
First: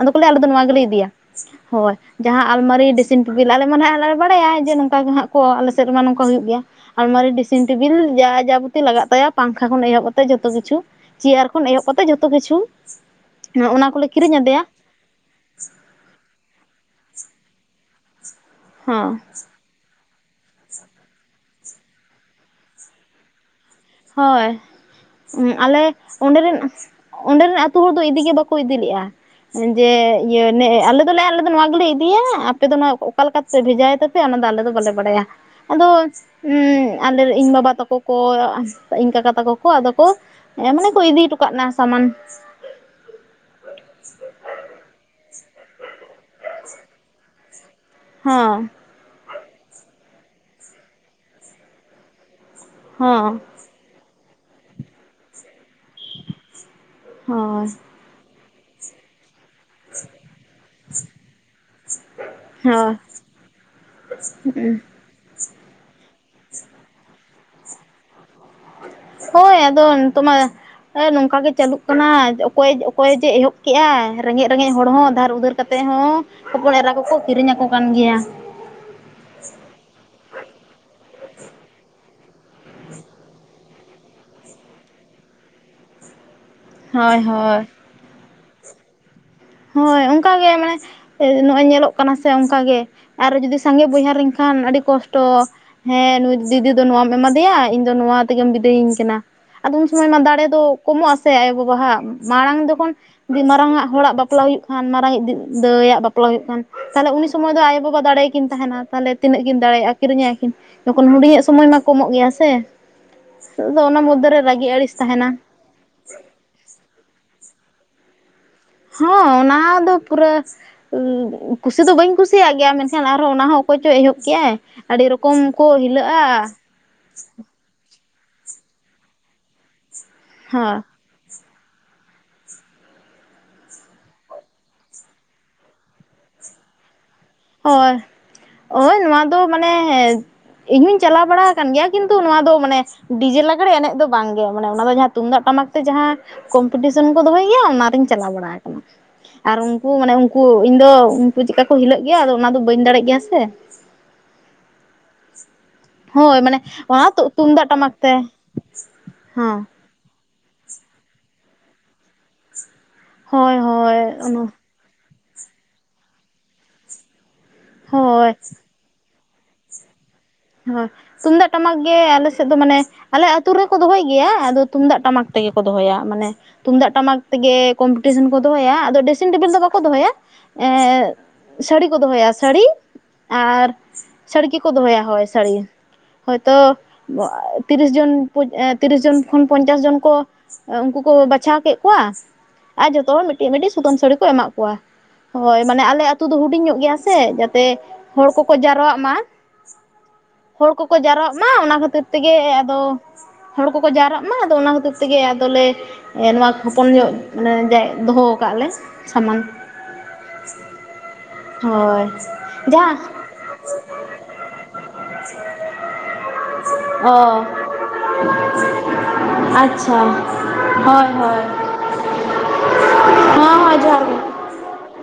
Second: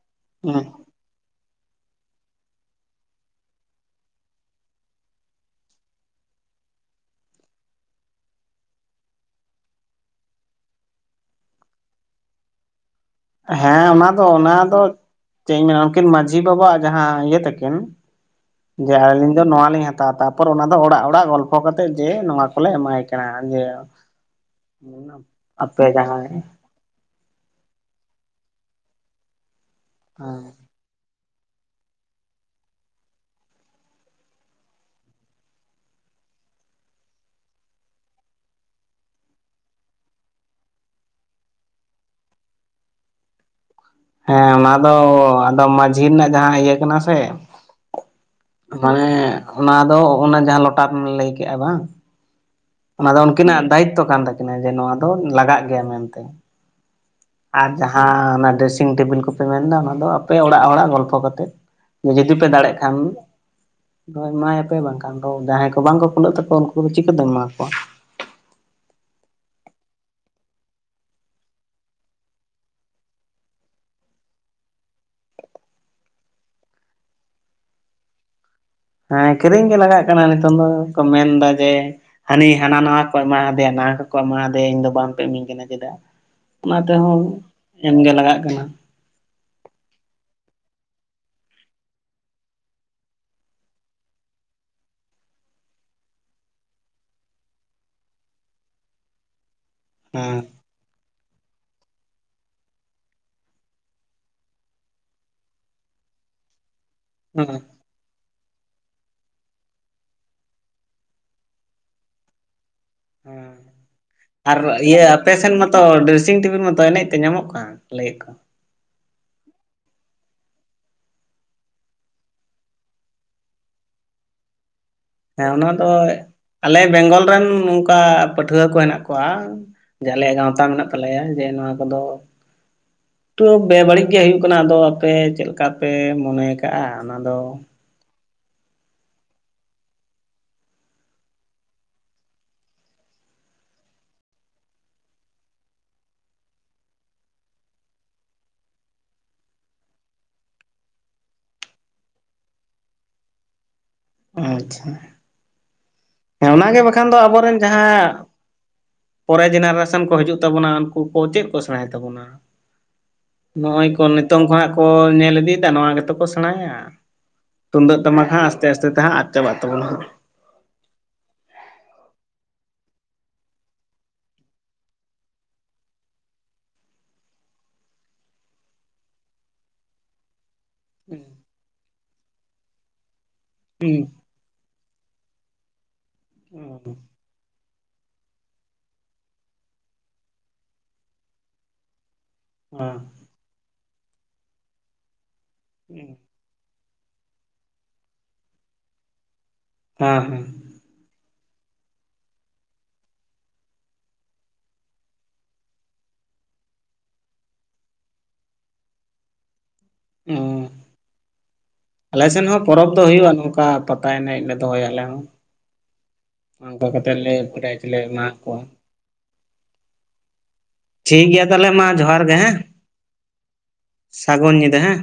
ᱟᱫᱚ ᱠᱚ ᱞᱟᱹᱭᱟ ᱟᱞᱮ ᱫᱚ ᱦᱮᱸ ᱱᱚᱣᱟ ᱜᱮᱞᱮ ᱤᱫᱤᱭᱟ ᱦᱳᱭ ᱡᱟᱦᱟᱸ ᱟᱞᱢᱟᱨᱤ ᱰᱤᱥᱤᱱ ᱴᱤᱵᱤᱞ ᱟᱞᱮ ᱢᱟ ᱱᱟᱸᱜ ᱟᱞᱮ ᱞᱮ ᱵᱟᱲᱟᱭᱟ ᱡᱮ ᱱᱚᱝᱠᱟ ᱜᱮ ᱦᱟᱸᱜ ᱠᱚ ᱟᱞᱮ ᱥᱮᱫ ᱨᱮᱢᱟ ᱱᱚᱝᱠᱟ ᱦᱩᱭᱩᱜ ᱜᱮᱭᱟ ᱟᱨᱞᱢᱟᱨᱤ ᱰᱨᱮᱥᱤᱝ ᱴᱮᱵᱤᱞ ᱡᱟ ᱡᱟᱵᱚᱛᱤ ᱞᱟᱜᱟᱜ ᱛᱟᱭᱟ ᱯᱟᱝᱠᱷᱟ ᱠᱷᱚᱱ ᱮᱦᱚᱵ ᱠᱟᱛᱮ ᱡᱚᱛᱚ ᱠᱤᱪᱷᱩ ᱪᱮᱭᱟᱨ ᱠᱷᱚᱱ ᱮᱦᱚᱵ ᱠᱟᱛᱮ ᱡᱚᱛᱚ ᱠᱤᱪᱷᱩ ᱦᱮᱸ ᱠᱚᱞᱮ ᱚᱱᱟ ᱫᱚ ᱠᱤᱨᱤᱧ ᱚᱱᱟ ᱟᱫᱮᱭᱟ ᱫᱚ ᱪᱮᱫ ᱤᱧ ᱢᱮᱱᱟ ᱩᱱᱠᱤᱱ ᱢᱟᱺᱡᱷᱤ ᱵᱟᱵᱟᱣᱟᱜ ᱡᱟᱦᱟᱸ ᱤᱭᱟᱹ ᱛᱟᱹᱠᱤᱱ ᱡᱮ ᱦᱮᱸ ᱟᱹᱞᱤᱧ ᱫᱚ ᱱᱚᱣᱟ ᱞᱤᱧ ᱦᱟᱛᱟ ᱛᱟᱯᱚᱨ ᱚᱱᱟ ᱫᱚ ᱚᱲᱟᱜ ᱚᱲᱟᱜ ᱜᱚᱞᱯᱷᱚ ᱠᱟᱛᱮᱫ ᱡᱮ ᱱᱚᱣᱟ ᱠᱚᱞᱮ ᱮᱢᱟᱭ ᱠᱟᱱᱟ ᱡᱮ ᱦᱳᱭ ᱟᱞᱮ ᱟᱯᱮ ᱚᱸᱰᱮ ᱡᱟᱦᱟᱸᱭ ᱨᱮᱱ ᱚᱸᱰᱮ ᱨᱮᱱ ᱟᱛᱳ ᱦᱚᱲ ᱤᱫᱤ ᱜᱮ ᱵᱟᱠᱚ ᱤᱫᱤ ᱞᱮᱜᱼᱟ ᱡᱮ ᱤᱭᱟᱹ ᱱᱚᱸᱜᱚᱭ ᱟᱞᱮ ᱱᱚᱶᱟ ᱜᱮᱞᱮ ᱤᱫᱤᱭᱟ ᱟᱯᱮ ᱫᱚ ᱱᱚᱶᱟ ᱚᱠᱟ ᱞᱮᱠᱟ ᱯᱮ ᱵᱷᱮᱡᱟ ᱟᱭ ᱛᱟᱯᱮ ᱚᱱᱟ ᱫᱚ ᱟᱞᱮ ᱫᱚ ᱵᱟᱞᱮ ᱵᱟᱲᱟᱭᱟ ᱟᱫᱚ ᱟᱞᱮ ᱤᱧ ᱵᱟᱵᱟ ᱛᱟᱠᱚ ᱠᱚ ᱤᱧ ᱠᱟᱠᱟ ᱛᱟᱠᱚ ᱠᱚ ᱟᱫᱚ ᱠᱚ ᱢᱟᱱᱮ ᱠᱚ ᱤᱫᱤ ᱦᱚᱴᱚ ᱠᱟᱜ ᱱᱟ ᱥᱟᱢᱟᱱ (inaudible) ᱦᱮᱸ ᱚᱱᱟ ᱫᱚ ᱟᱫᱚ ᱢᱟᱺᱡᱷᱤ ᱨᱮᱱᱟᱜ ᱡᱟᱦᱟᱸ ᱤᱭᱟᱹ ᱠᱟᱱᱟ ᱥᱮ ᱦᱚᱸ ᱢᱟᱱᱮ ᱚᱱᱟ ᱫᱚ ᱚᱱᱟ ᱡᱟᱦᱟᱸ ᱞᱚᱴᱟᱨᱢ ᱞᱟᱹᱭ ᱠᱮᱜᱼᱟ ᱵᱟᱝ ᱚᱱᱟ ᱫᱚ ᱦᱚᱸ ᱩᱱᱠᱤᱱᱟᱜ ᱫᱟᱭᱤᱛᱛᱚ ᱠᱟᱱ ᱛᱟᱹᱠᱤᱱᱟ ᱡᱮ ᱱᱚᱣᱟ ᱫᱚ ᱞᱟᱜᱟᱜ ᱜᱮᱭᱟ ᱢᱮᱱᱛᱮ ᱦᱳᱭ ᱟᱨ ᱡᱟᱦᱟᱸ ᱚᱱᱟ ᱰᱨᱮᱥᱤᱝ ᱴᱮᱵᱩᱞ ᱠᱚ᱾ ᱯᱮ ᱢᱮᱱ ᱮᱫᱟ ᱚᱱᱟ ᱫᱚ ᱟᱯᱮ ᱚᱲᱟᱜ ᱦᱚᱲᱟᱜ ᱜᱚᱞᱯᱷᱚ ᱠᱟᱛᱮᱫ ᱡᱩᱫᱤ ᱯᱮ ᱫᱟᱲᱮᱜ ᱦᱳᱭ ᱠᱷᱟᱱ ᱟᱫᱚ ᱮᱢᱟᱭᱟᱯᱮ ᱵᱟᱝᱠᱷᱟᱱ ᱫᱚ ᱡᱟᱦᱟᱸᱭ ᱠᱚ ᱵᱟᱝᱠᱚ ᱠᱩᱞᱟᱹᱜ ᱛᱟᱠᱚᱣᱟ ᱩᱱᱠᱩᱫᱚ ᱪᱤᱠᱟᱹᱛᱮᱢ ᱮᱢᱟ ᱠᱚᱣᱟ ᱦᱳᱭ ᱟᱫᱚ ᱱᱤᱛᱳᱜ ᱢᱟ ᱦᱮᱸ ᱱᱚᱝᱠᱟ ᱜᱮ ᱪᱟᱹᱞᱩᱜ ᱠᱟᱱᱟ ᱚᱠᱚᱭ ᱚᱠᱚᱭ ᱡᱮ ᱮᱦᱚᱵ ᱠᱮᱜᱼᱟ ᱨᱮᱸᱜᱮᱡ ᱨᱮᱸᱜᱮᱡ ᱦᱚᱲ ᱦᱚᱸ ᱫᱷᱟᱨ ᱩᱫᱟᱹᱨ ᱠᱟᱛᱮ ᱚᱸᱰᱮ ᱦᱚᱸ ᱦᱚᱯᱚᱱ ᱮᱨᱟ ᱠᱚᱠᱚ ᱠᱤᱨᱤᱧ ᱟᱠᱚ ᱠᱟᱱ ᱜᱮᱭᱟ ᱦᱮᱸ ᱠᱤᱨᱤᱧ ᱜᱮ ᱞᱟᱜᱟᱜ ᱠᱟᱱᱟ ᱱᱤᱛᱚᱝ ᱫᱚ ᱠᱚ ᱢᱮᱱᱫᱟ ᱡᱮ ᱦᱟᱹᱱᱤ ᱦᱟᱱᱟ ᱱᱟᱣᱟ ᱠᱚ ᱮᱢᱟᱫᱮᱭᱟ ᱱᱟᱣᱟ ᱠᱚᱠᱚ ᱮᱢᱟᱫᱮᱭᱟ ᱤᱧ ᱫᱚ ᱵᱟᱝᱯᱮ ᱤᱢᱟᱹᱧ ᱠᱟᱱᱟ ᱪᱮᱫᱟᱜ (inaudible) ᱚᱱᱟ ᱦᱳᱭ ᱛᱮᱦᱚᱸ ᱦᱳᱭ ᱮᱢᱜᱮ ᱞᱟᱜᱟᱜ ᱠᱟᱱᱟ ᱦᱳᱭ ᱚᱱᱠᱟᱜᱮ ᱢᱟᱱᱮ ᱱᱚᱜᱼᱚᱭ ᱧᱮᱞᱚᱜ ᱠᱟᱱᱟ ᱥᱮ ᱚᱱᱠᱟᱜᱮ ᱟᱨ ᱡᱩᱫᱤ ᱥᱟᱸᱜᱮ ᱵᱚᱭᱦᱟ ᱞᱮᱱᱠᱷᱟᱱ ᱠᱷᱟᱱ ᱟᱹᱰᱤ ᱠᱚᱥᱴᱚ ᱦᱮᱸ ᱱᱩᱭ ᱫᱤᱫᱤ ᱫᱚ ᱱᱚᱣᱟᱢ ᱮᱢᱟ ᱫᱮᱭᱟ ᱤᱧ ᱫᱚ ᱱᱚᱣᱟ ᱛᱮᱜᱮᱢ ᱵᱤᱫᱟᱹᱭᱤᱧ ᱠᱟᱱᱟ ᱟᱫᱚ ᱩᱱ ᱥᱚᱢᱚᱭ ᱢᱟ ᱦᱮᱸ ᱫᱟᱲᱮ ᱫᱚ ᱠᱚᱢᱚᱜ ᱟᱥᱮ ᱟᱭᱳᱼᱵᱟᱵᱟᱣᱟᱜ ᱢᱟᱲᱟᱝ ᱡᱚᱠᱷᱚᱱ ᱢᱟᱨᱟᱝ ᱟᱜ ᱦᱚᱲᱟᱜ ᱵᱟᱯ ᱵᱟᱯᱞᱟ ᱦᱩᱭᱩᱜ ᱠᱷᱟᱱ ᱢᱟᱨᱟᱝ ᱤᱡ ᱫᱟᱹᱭᱟᱜ ᱵᱟᱯᱞᱟ ᱦᱩᱭᱩᱜ ᱠᱟᱱ ᱛᱟᱦᱚᱞᱮ ᱩᱱᱤ ᱥᱚᱢᱚᱭ ᱦᱮᱸ ᱫᱚ ᱟᱭᱳ ᱵᱟᱵᱟ ᱫᱟᱲᱮᱭ ᱠᱤᱱ ᱛᱟᱦᱮᱱᱟ ᱛᱟᱦᱚᱞᱮ ᱛᱤᱱᱟᱹᱜ ᱠᱤᱱ ᱫᱟᱲᱮᱭᱟᱜᱼᱟ ᱠᱤᱨᱤᱧᱟᱭᱠᱤᱱ ᱢᱩᱸᱠᱩᱴ ᱢᱚᱱᱤ ᱦᱮᱪ ᱥᱚᱢᱚᱭ ᱢᱟ ᱠᱚᱢᱚᱜ ᱜᱮᱭᱟ ᱥᱮ ᱦᱮᱸ ᱟᱫᱚ ᱚᱱᱟ ᱢᱚᱫᱽᱫᱷᱮ ᱨᱮ ᱟᱨ ᱨᱟᱹᱜᱤ ᱟᱹᱲᱤᱥ ᱤᱭᱟᱹ ᱛᱟᱦᱮᱱᱟ ᱟᱯᱮ ᱥᱮᱫ ᱢᱟᱛᱚ ᱰᱨᱮᱥᱤᱝ ᱴᱮᱵᱤᱞ ᱢᱟᱛᱚ ᱮᱱᱮᱡ ᱛᱮ ᱧᱟᱢᱚᱜ ᱠᱟᱱ ᱞᱟᱹᱭ ᱠᱚ ᱦᱚᱸ ᱚᱱᱟ ᱫᱚ ᱯᱩᱨᱟᱹ ᱩᱸ ᱠᱩᱥᱤ ᱫᱚ ᱵᱟᱹᱧ ᱠᱩᱥᱤᱭᱟᱜ ᱜᱮᱭᱟ ᱢᱮᱱᱠᱷᱟᱱ ᱟᱨᱦᱚᱸ ᱱᱟᱸᱦᱟᱜ ᱯᱚᱨᱡᱚᱱᱛ (inaudible) ᱮᱦᱚᱵ ᱠᱮᱭᱟᱭ ᱦᱮᱸ ᱚᱱᱟ ᱫᱚ ᱟᱞᱮ ᱵᱮᱝᱜᱚᱞ ᱨᱮᱱ ᱱᱚᱝᱠᱟ ᱯᱟᱹᱴᱷᱩᱣᱟᱹ ᱠᱚ ᱦᱮᱱᱟᱜ ᱠᱚᱣᱟ ᱡᱮ ᱟᱞᱮᱭᱟᱜ ᱜᱟᱶᱛᱟ ᱦᱚᱸ ᱢᱮᱱᱟᱜ ᱛᱟᱞᱮᱭᱟ ᱡᱮ ᱱᱚᱣᱟ ᱠᱚᱫᱚ ᱛᱚ ᱵᱮᱵᱟᱹᱲᱤᱡ ᱜᱮ ᱦᱩᱭᱩᱜ ᱠᱟᱱᱟ ᱟᱫᱚ ᱟᱯᱮ ᱪᱮᱫᱞᱮᱠᱟ ᱯᱮ ᱢᱚᱱᱮ ᱠᱟᱜᱼᱟ ᱚᱱᱟ ᱫᱚ ᱦᱳᱭ ᱳᱭ ᱱᱚᱣᱟ ᱫᱚ ᱢᱟᱱᱮ ᱤᱧ ᱦᱚᱸᱩᱧ ᱪᱟᱞᱟᱣ ᱵᱟᱲᱟ ᱟᱠ ᱠᱟᱱ ᱜᱮᱭᱟ ᱠᱤᱱᱛᱩ ᱱᱚᱣᱟ ᱫᱚ ᱢᱟᱱᱮ ᱰᱤᱡᱮ ᱞᱟᱜᱽᱲᱮ ᱮᱱᱮᱡ ᱫᱚ ᱵᱟᱝᱜᱮ ᱢᱟᱱᱮ ᱚᱱᱟ ᱫᱚ ᱛᱩᱢᱫᱟᱜ ᱴᱟᱢᱟᱠ ᱴᱟᱢᱟᱠ ᱛᱮ ᱡᱟᱸᱦᱟ ᱠᱚᱢᱯᱤᱴᱤᱥᱚᱱ ᱠᱚ ᱫᱚᱦᱚᱭ ᱜᱮᱭᱟ ᱚᱱᱟᱨᱤᱧ ᱪᱟᱞᱟᱣ ᱵᱟᱲᱟ ᱟᱠᱟᱱᱟ ᱟᱨ ᱩᱱᱟᱱ ᱢᱟᱱᱮ ᱩᱱᱠᱩ ᱤᱧ ᱫᱚ ᱩᱱᱠᱩ ᱪᱮᱫᱮᱠᱟ ᱠᱚ ᱦᱤᱞᱟᱹᱜ ᱜᱮᱭᱟ ᱟᱫᱚ ᱚᱱᱟ ᱫᱚ ᱵᱟᱹᱧ ᱫᱟᱲᱮᱭᱟᱜ ᱜᱮᱭᱟ ᱥᱮ ᱟᱪᱪᱷᱟ ᱦᱳᱭ ᱦᱮᱸ ᱢᱟᱱᱮ ᱚᱱᱟᱜᱮ ᱚᱱᱟ ᱵᱟᱠᱷᱟᱱ ᱫᱚ ᱟᱵᱚᱨᱮᱱ ᱛᱩᱢᱫᱟᱜ ᱴᱟᱢᱟᱠ ᱡᱟᱦᱟᱸ ᱛᱮ ᱯᱚᱨᱮ ᱦᱚᱸ ᱡᱮᱱᱟᱨᱮᱥᱚᱱ ᱠᱚ ᱦᱤᱡᱩᱜ ᱛᱟᱵᱚᱱᱟ ᱱᱩᱠᱩ ᱠᱚ ᱪᱮᱫ ᱠᱚ ᱥᱮᱬᱟᱭ ᱛᱟᱵᱚᱱᱟ ᱦᱳᱭ ᱱᱚᱜᱼᱚᱭ ᱦᱳᱭ ᱠᱚ ᱱᱤᱛᱚᱝ ᱠᱷᱚᱱᱟᱜ ᱠᱚ ᱧᱮᱞ ᱞᱟᱹᱱᱫᱤᱛᱮ ᱱᱚᱣᱟ ᱜᱮ ᱠᱚ ᱥᱮᱬᱟᱭᱟ ᱛᱩᱢᱫᱟᱹᱜ ᱴᱟᱢᱟᱠ ᱦᱳᱭ ᱦᱟᱸᱜ ᱟᱥᱛᱮ ᱟᱥᱛᱮ ᱛᱮ ᱦᱟᱸᱜ ᱪᱟᱵᱟᱜ ᱛᱟᱵᱚᱱᱟ ᱦᱳᱭ ᱛᱩᱢᱫᱟᱜ ᱴᱟᱢᱟᱠ ᱜᱮ ᱟᱞᱮᱮᱥᱮᱫ ᱫᱚ ᱢᱟᱱᱮ ᱟᱞᱮ ᱟᱛ ᱨᱮᱠᱚ ᱫᱚᱦᱚᱭ ᱜᱮᱭᱟ ᱟᱫᱚ ᱛᱩᱢᱫᱟᱜ ᱴᱟᱢᱟᱠ ᱜᱮ ᱫᱚᱦᱚᱭᱟ ᱢᱟᱱᱮ ᱛᱩᱢᱫᱟᱜ ᱴᱟᱢᱟᱠ ᱛᱮᱜᱮ ᱠᱚᱢᱯᱤᱴᱤᱥᱚᱱ ᱠᱚ ᱫᱚᱦᱚᱭᱟ ᱟᱫᱚ ᱰᱮᱥᱤᱝ ᱴᱮᱵᱤᱞ ᱫᱚ ᱵᱟᱠᱚ ᱫᱚᱦᱚᱭᱟ ᱮᱸᱜ ᱥᱟᱹᱲᱤ ᱠᱚ ᱫᱚᱦᱚᱭᱟ ᱥᱟᱹᱲᱤ ᱟᱨ ᱦᱩᱸ ᱥᱟᱹᱲᱤ ᱜᱤᱠᱚ ᱫᱚᱦᱚᱭᱟ ᱦᱚᱭᱳ ᱥᱟᱹᱲᱤ ᱦᱳᱭᱛᱚ ᱛᱤᱨᱤᱥ ᱡᱚᱱ ᱛᱤᱨᱤᱥ ᱡᱚᱱ ᱠᱷᱚᱱ ᱯᱚᱧᱪᱟᱥ ᱡᱚᱱ ᱠᱚ ᱩᱱᱠᱩ ᱠᱚ ᱵᱟᱪᱷᱟᱣ ᱠᱮᱫ ᱠᱚᱣᱟ ᱟᱨ ᱡᱚᱛᱚ ᱦᱚᱲ ᱢᱤᱫᱴᱤᱡ ᱢᱤᱫᱴᱤᱡ ᱥᱩᱛᱟᱹᱢ ᱥᱟᱹᱲᱤ ᱠᱚ ᱮᱢᱟᱜ ᱠᱚᱣᱟ ᱦᱳᱭ ᱢᱟᱱᱮ ᱟᱞᱮ ᱦᱮᱸ ᱟᱛᱩ ᱫᱚ ᱦᱩᱰᱤᱧ ᱧᱚᱜ ᱜᱮᱭᱟ ᱥᱮ ᱡᱟᱛᱮ ᱦᱚᱲ ᱠᱚᱠᱚ ᱡᱟᱣᱨᱣᱟᱜ ᱢᱟ ᱦᱮᱸ ᱦᱮᱸ ᱦᱚᱲ ᱠᱚᱠᱚ ᱡᱟᱣᱨᱣᱟᱜ ᱢᱟ ᱢᱟ ᱚᱱᱟ ᱠᱷᱟᱹᱛᱤᱨ ᱛᱮᱜᱮ ᱟᱫᱚ ᱦᱚᱲ ᱠᱚᱠᱚ ᱡᱟᱣᱨᱟᱜ ᱢᱟ ᱟᱫᱚ ᱚᱱᱟ ᱠᱷᱟᱹᱛᱤᱨ ᱛᱮᱜᱮ ᱟᱫᱚᱞᱮ ᱱᱚᱣᱟ ᱦᱚᱯᱚᱱ ᱧᱚᱜ ᱚᱱᱮ ᱡᱟᱭ ᱫᱚᱦᱚ ᱠᱟᱜ ᱞᱮ ᱥᱟᱢᱟᱱ ᱚ ᱦᱳᱭ ᱟᱞᱮ ᱥᱮᱮᱫ ᱦᱚᱸ ᱯᱚᱨᱚᱵᱽ ᱡᱟᱦᱟᱸ ᱫᱚ ᱦᱩᱭᱩᱜᱼᱟ ᱱᱚᱝᱠᱟ ᱯᱟᱛᱟ ᱮᱱᱮᱡ ᱞᱮ ᱫᱚᱦᱚᱭᱟᱞᱮ ᱦᱚᱸ ᱚᱱᱠᱟ ᱠᱟ ᱚ ᱠᱟᱛᱮᱮᱫ ᱞᱮ ᱯᱨᱮᱭᱟᱪ ᱞᱮ ᱮᱢᱟ ᱠᱚᱣᱟ ᱟᱪᱪᱷᱟ ᱦᱳᱭ ᱦᱳᱭ ᱴᱷᱤᱠᱜᱮᱭᱟ ᱛᱟᱦᱚᱞᱮ ᱢᱟ ᱡᱚᱦᱟᱨ ᱜᱮ ᱦᱮᱸ ᱦᱚᱸ ᱦᱚᱸ ᱡᱚᱦᱟᱨ ᱜᱮ ᱥᱟᱹᱜᱩᱱ ᱧᱤᱫᱟᱹ ᱦᱮᱸ